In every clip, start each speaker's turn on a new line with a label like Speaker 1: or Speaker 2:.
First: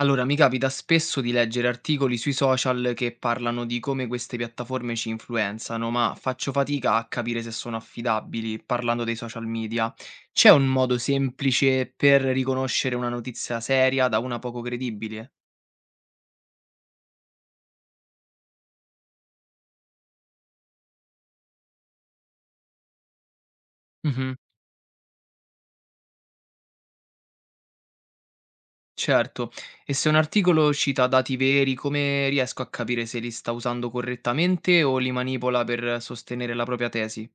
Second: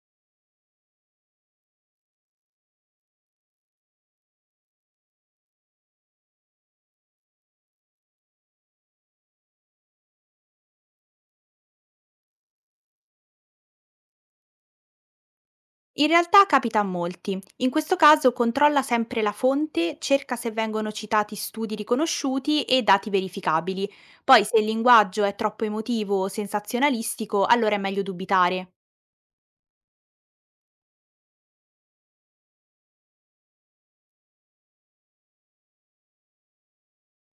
Speaker 1: Allora, mi capita spesso di leggere articoli sui social che parlano di come queste piattaforme ci influenzano, ma faccio fatica a capire se sono affidabili, parlando dei social media. C'è un modo semplice per riconoscere una notizia seria da una poco credibile?
Speaker 2: In realtà capita a molti. In questo caso controlla sempre la fonte, cerca se vengono citati studi riconosciuti e dati verificabili.
Speaker 1: Mhm,
Speaker 2: Poi se il linguaggio è troppo emotivo o sensazionalistico, allora è meglio dubitare.
Speaker 1: certo. E se un articolo cita dati veri, come riesco a capire se li sta usando correttamente o li manipola per sostenere la propria tesi?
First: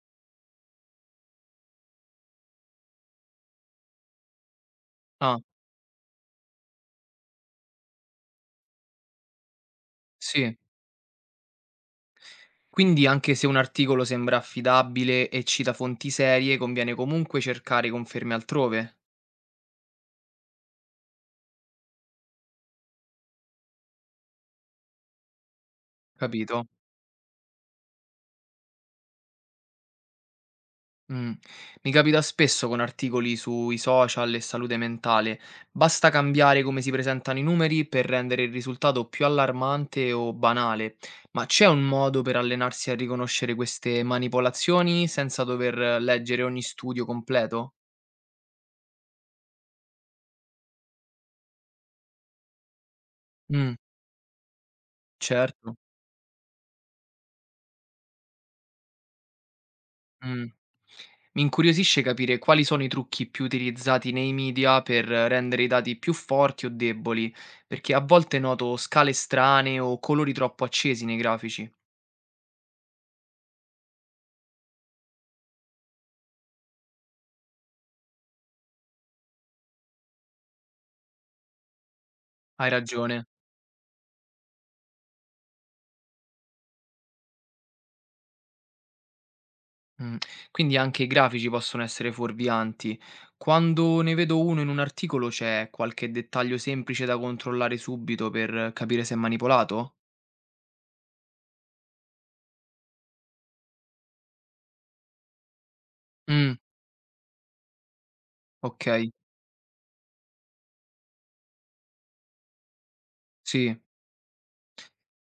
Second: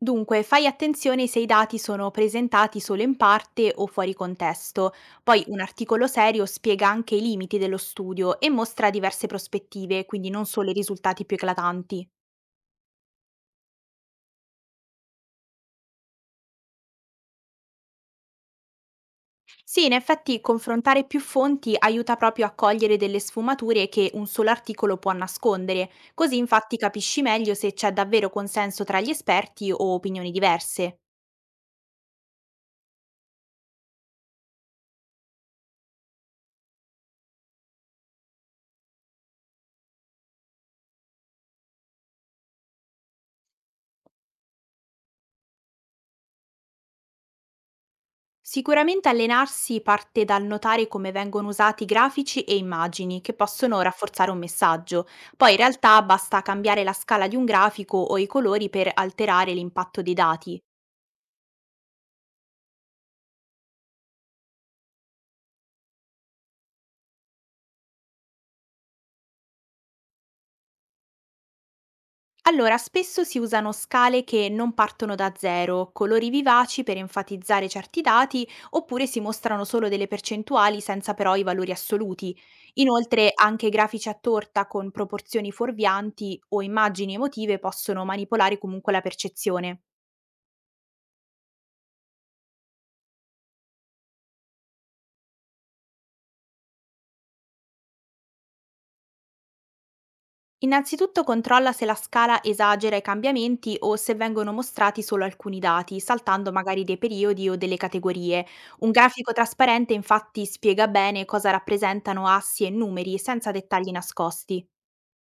Speaker 2: Dunque, fai attenzione se i dati sono presentati solo in parte o fuori contesto.
Speaker 1: Ah,
Speaker 2: Poi un articolo serio spiega anche i limiti dello studio e mostra diverse prospettive, quindi non
Speaker 1: sì.
Speaker 2: solo i risultati più eclatanti.
Speaker 1: Quindi anche se un articolo sembra affidabile e cita fonti serie, conviene comunque cercare conferme altrove,
Speaker 2: Sì, in effetti confrontare più fonti aiuta proprio a cogliere delle sfumature che un solo articolo può nascondere, così
Speaker 1: capito?
Speaker 2: infatti capisci meglio se c'è davvero consenso tra gli esperti o opinioni diverse.
Speaker 1: Mm. Mi capita spesso con articoli sui social e salute mentale. Basta cambiare come si presentano i numeri per rendere il risultato più allarmante o banale. Ma c'è un modo per allenarsi a riconoscere queste manipolazioni senza dover leggere ogni studio completo?
Speaker 2: Sicuramente allenarsi parte dal notare come vengono usati grafici e immagini che
Speaker 1: Mm,
Speaker 2: possono rafforzare un messaggio. Poi in
Speaker 1: certo.
Speaker 2: realtà basta cambiare la scala di un grafico o i colori per alterare l'impatto dei
Speaker 1: Mh.
Speaker 2: dati.
Speaker 1: Mi incuriosisce capire quali sono i trucchi più utilizzati nei media per rendere i dati più forti o deboli, perché a volte noto scale strane o colori troppo accesi nei grafici.
Speaker 2: Allora, spesso si usano scale che non partono da zero, colori vivaci per enfatizzare certi dati, oppure si mostrano solo delle percentuali senza però i valori assoluti.
Speaker 1: Hai ragione.
Speaker 2: Inoltre, anche grafici a torta con proporzioni fuorvianti o immagini emotive possono manipolare comunque la percezione.
Speaker 1: Mh. Quindi anche i grafici possono essere fuorvianti. Quando ne vedo uno in un articolo c'è qualche dettaglio semplice da controllare subito per capire se è manipolato?
Speaker 2: Innanzitutto controlla se la scala esagera i cambiamenti o se vengono mostrati solo alcuni dati, saltando
Speaker 1: Mh,
Speaker 2: magari dei periodi o delle categorie. Un
Speaker 1: okay,
Speaker 2: grafico trasparente infatti spiega bene cosa rappresentano assi e numeri senza
Speaker 1: sì.
Speaker 2: dettagli nascosti.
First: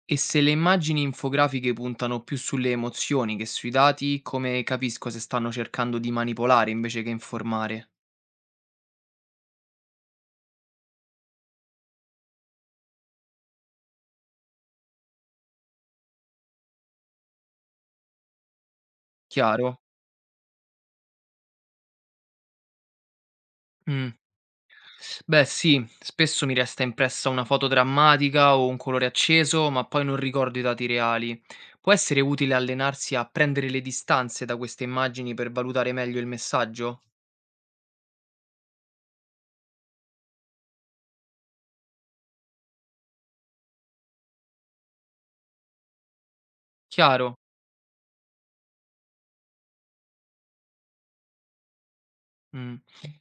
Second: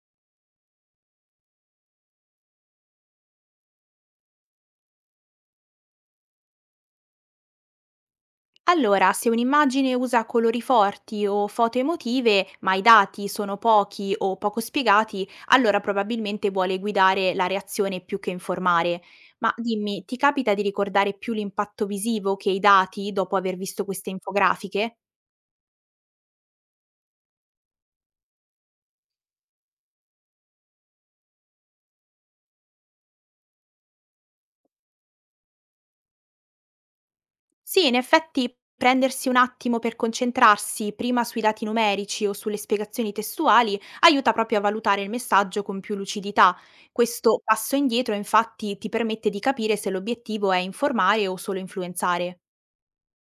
Speaker 1: E se le immagini infografiche puntano più sulle emozioni che sui dati, come capisco se stanno cercando di manipolare invece che informare?
Speaker 2: Allora, se un'immagine usa colori forti o foto emotive, ma i dati sono pochi o poco spiegati, allora probabilmente vuole guidare la reazione più che informare. Ma
Speaker 1: Chiaro?
Speaker 2: dimmi, ti capita di ricordare più l'impatto visivo che i dati dopo aver visto
Speaker 1: Mm.
Speaker 2: queste infografiche?
Speaker 1: Beh sì, spesso mi resta impressa una foto drammatica o un colore acceso, ma poi non ricordo i dati reali. Può essere utile allenarsi a prendere le distanze da queste immagini per valutare meglio il messaggio?
Speaker 2: Sì, in effetti prendersi un attimo per concentrarsi prima sui dati numerici o sulle spiegazioni testuali aiuta proprio a valutare il messaggio con più lucidità.
Speaker 1: Chiaro?
Speaker 2: Questo passo indietro infatti ti permette di capire se l'obiettivo è informare o solo influenzare.
Speaker 1: Mh.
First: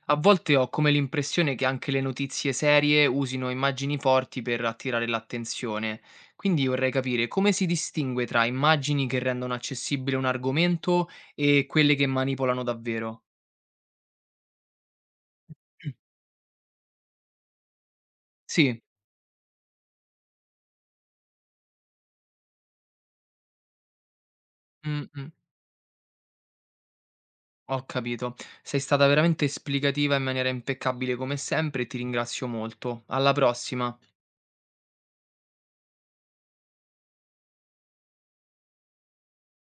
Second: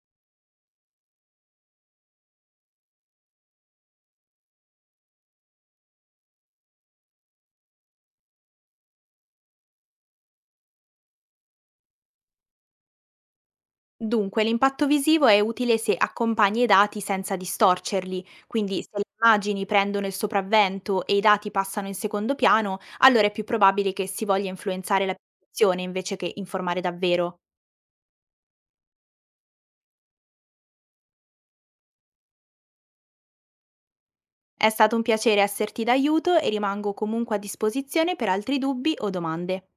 Speaker 1: A volte ho come l'impressione che anche le notizie serie usino immagini forti per attirare l'attenzione, quindi vorrei capire come si distingue tra immagini che rendono accessibile un argomento e quelle che manipolano davvero.
Speaker 2: Dunque, l'impatto visivo è utile
Speaker 1: Mm.
Speaker 2: se accompagni i dati senza distorcerli, quindi
Speaker 1: Sì,
Speaker 2: se le immagini prendono il sopravvento e i dati passano in secondo piano, allora è più probabile che si voglia influenzare
Speaker 1: mh,
Speaker 2: la
Speaker 1: mh,
Speaker 2: percezione invece che informare davvero.
Speaker 1: ho capito. Sei stata veramente esplicativa in maniera impeccabile come sempre e ti ringrazio molto. Alla prossima.
Speaker 2: È stato un piacere esserti d'aiuto e rimango comunque a disposizione per altri dubbi o domande.